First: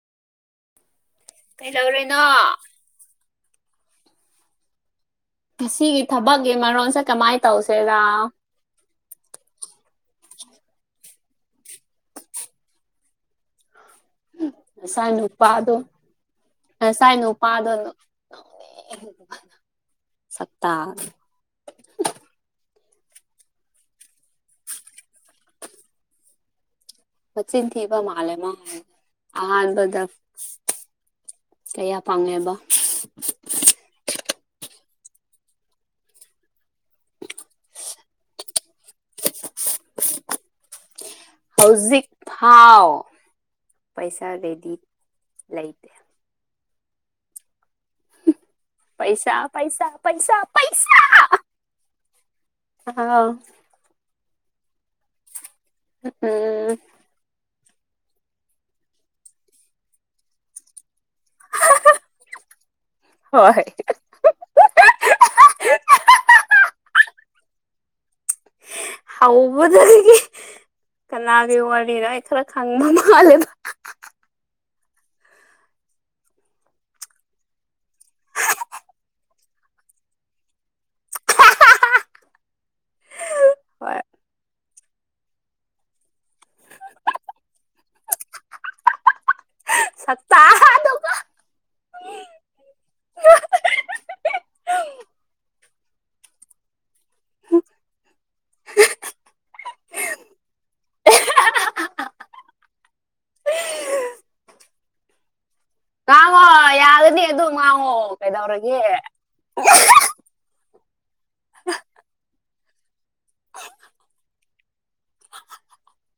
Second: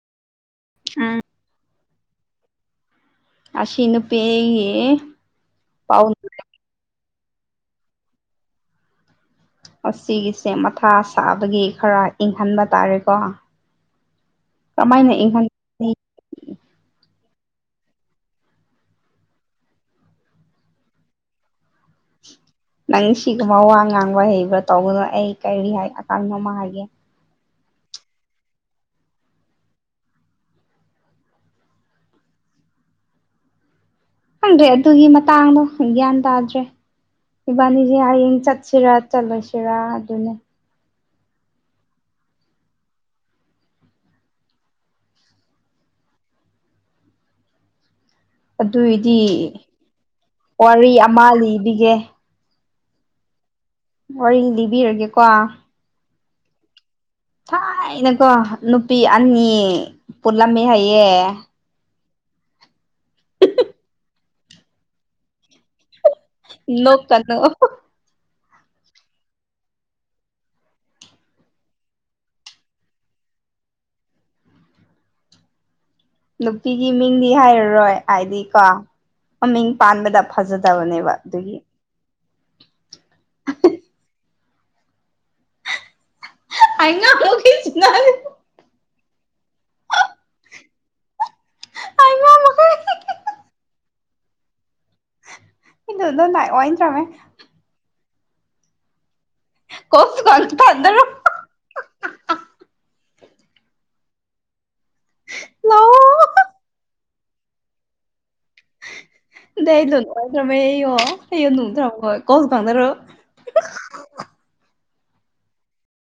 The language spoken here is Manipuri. ꯑ ꯀꯗꯧꯔꯤꯅꯣ ꯑ ꯁꯤꯅꯨꯄꯤꯒꯤ ꯉꯁꯤꯒꯤ ꯊꯕꯛꯀꯤ ꯃꯔꯣꯟꯁꯦ ꯀꯃꯥꯏꯅ ꯇꯧꯁꯦꯔꯥ ꯑꯁꯤꯒꯤꯁꯦ ꯃꯊꯥ ꯁꯥꯕꯒꯤ ꯈꯔ ꯏꯪꯍꯟꯕ ꯇꯥꯔꯦꯀꯣ ꯀꯃꯥꯏꯅ ꯑꯁꯥꯏꯅ ꯏꯪꯍꯟ ꯅꯨꯄꯥꯗꯣ ꯑꯁꯥꯏꯅ ꯎ ꯄꯥꯗꯣ ꯁꯠꯇꯥꯁꯤ [unintelligible] ꯅꯪ ꯁꯤꯒꯨꯝꯕ ꯋꯥ ꯉꯥꯡꯕ ꯍꯩꯕ꯭ꯔꯥ ꯇꯧꯕꯅꯣ ꯑꯩ ꯀꯔꯤ ꯍꯥꯏ ꯑꯀꯥꯡꯃ ꯍꯥꯏꯒꯦ ꯆꯤꯟ ꯊꯤꯕ ꯃꯥꯂ ꯃꯥ ꯑꯍꯥꯟꯕꯗ ꯀꯌꯥ ꯐꯪꯉꯦꯕ ꯈꯪꯗ꯭ꯔꯦ ꯑꯗꯨꯒꯤ ꯃꯇꯥꯡꯗꯣ ꯒ꯭ꯌꯥꯟ ꯇꯥꯗ꯭ꯔꯦ ꯏꯕꯥꯅꯤꯁꯦ ꯍꯌꯦꯡ ꯆꯠꯁꯤꯔꯥ ꯆꯠꯂꯣꯏꯁꯤꯔꯥ ꯑꯗꯨꯅꯦ ꯍꯧꯖꯤꯛ ꯐꯥꯎ ꯄꯩꯁꯥ ꯔꯦꯗꯤ ꯂꯩꯇ ꯑꯗꯨꯏꯗꯤ ꯄꯩꯁꯥ ꯄꯩꯁꯥ ꯄꯩꯁꯥ ꯋꯥꯔꯤ ꯄꯩꯁꯥ ꯑꯃ ꯂꯤꯕꯤꯒꯦ ꯑꯥꯎ ꯋꯥꯔꯤ ꯂꯤꯕꯤꯔꯒꯦꯀꯣ ꯎꯝ ꯊꯥꯏꯅꯀꯣ ꯅꯨꯄꯤ ꯑꯅꯤ ꯄꯨꯜꯂꯝꯃꯦ ꯍꯥꯏꯌꯦ ꯍꯣꯏ ꯅꯣꯛꯀꯅꯨ ꯍꯧꯕꯗꯒꯤ ꯀꯅꯥꯒꯤ ꯋꯥꯔꯤꯅꯣ ꯑꯩ ꯈꯔ ꯈꯪꯕ ꯃꯥꯜꯂꯦꯕ ꯅꯨꯄꯤꯒꯤ ꯃꯤꯡꯗꯤ ꯍꯥꯏꯔꯔꯣꯏ ꯍꯥꯏꯗꯤ ꯀꯣ ꯃꯃꯤꯡ ꯄꯥꯟꯕꯗ ꯐꯖꯗꯕꯅꯦꯕ ꯑꯗꯨꯒꯤ ꯍꯣꯏ ꯑꯥꯏ ꯉꯝꯃꯥꯛꯈꯦ ꯁꯅ ꯁꯠꯇ ꯍꯥ ꯑꯗꯨꯒ ꯏꯣ ꯑꯣꯏꯟ ꯇ꯭ꯔꯃꯦ [unintelligible] [unintelligible] ꯀꯣꯜꯁꯨ ꯀꯟꯊꯠꯅꯔꯣ ꯉꯥꯡꯉꯣ ꯌꯥꯒꯅꯤ ꯑꯗꯨꯝ ꯉꯥꯡꯉꯣ ꯀꯩꯗꯧꯔꯒꯦ ꯅꯗ꯭ꯔ ꯀꯁ ꯐꯗꯣ [unintelligible]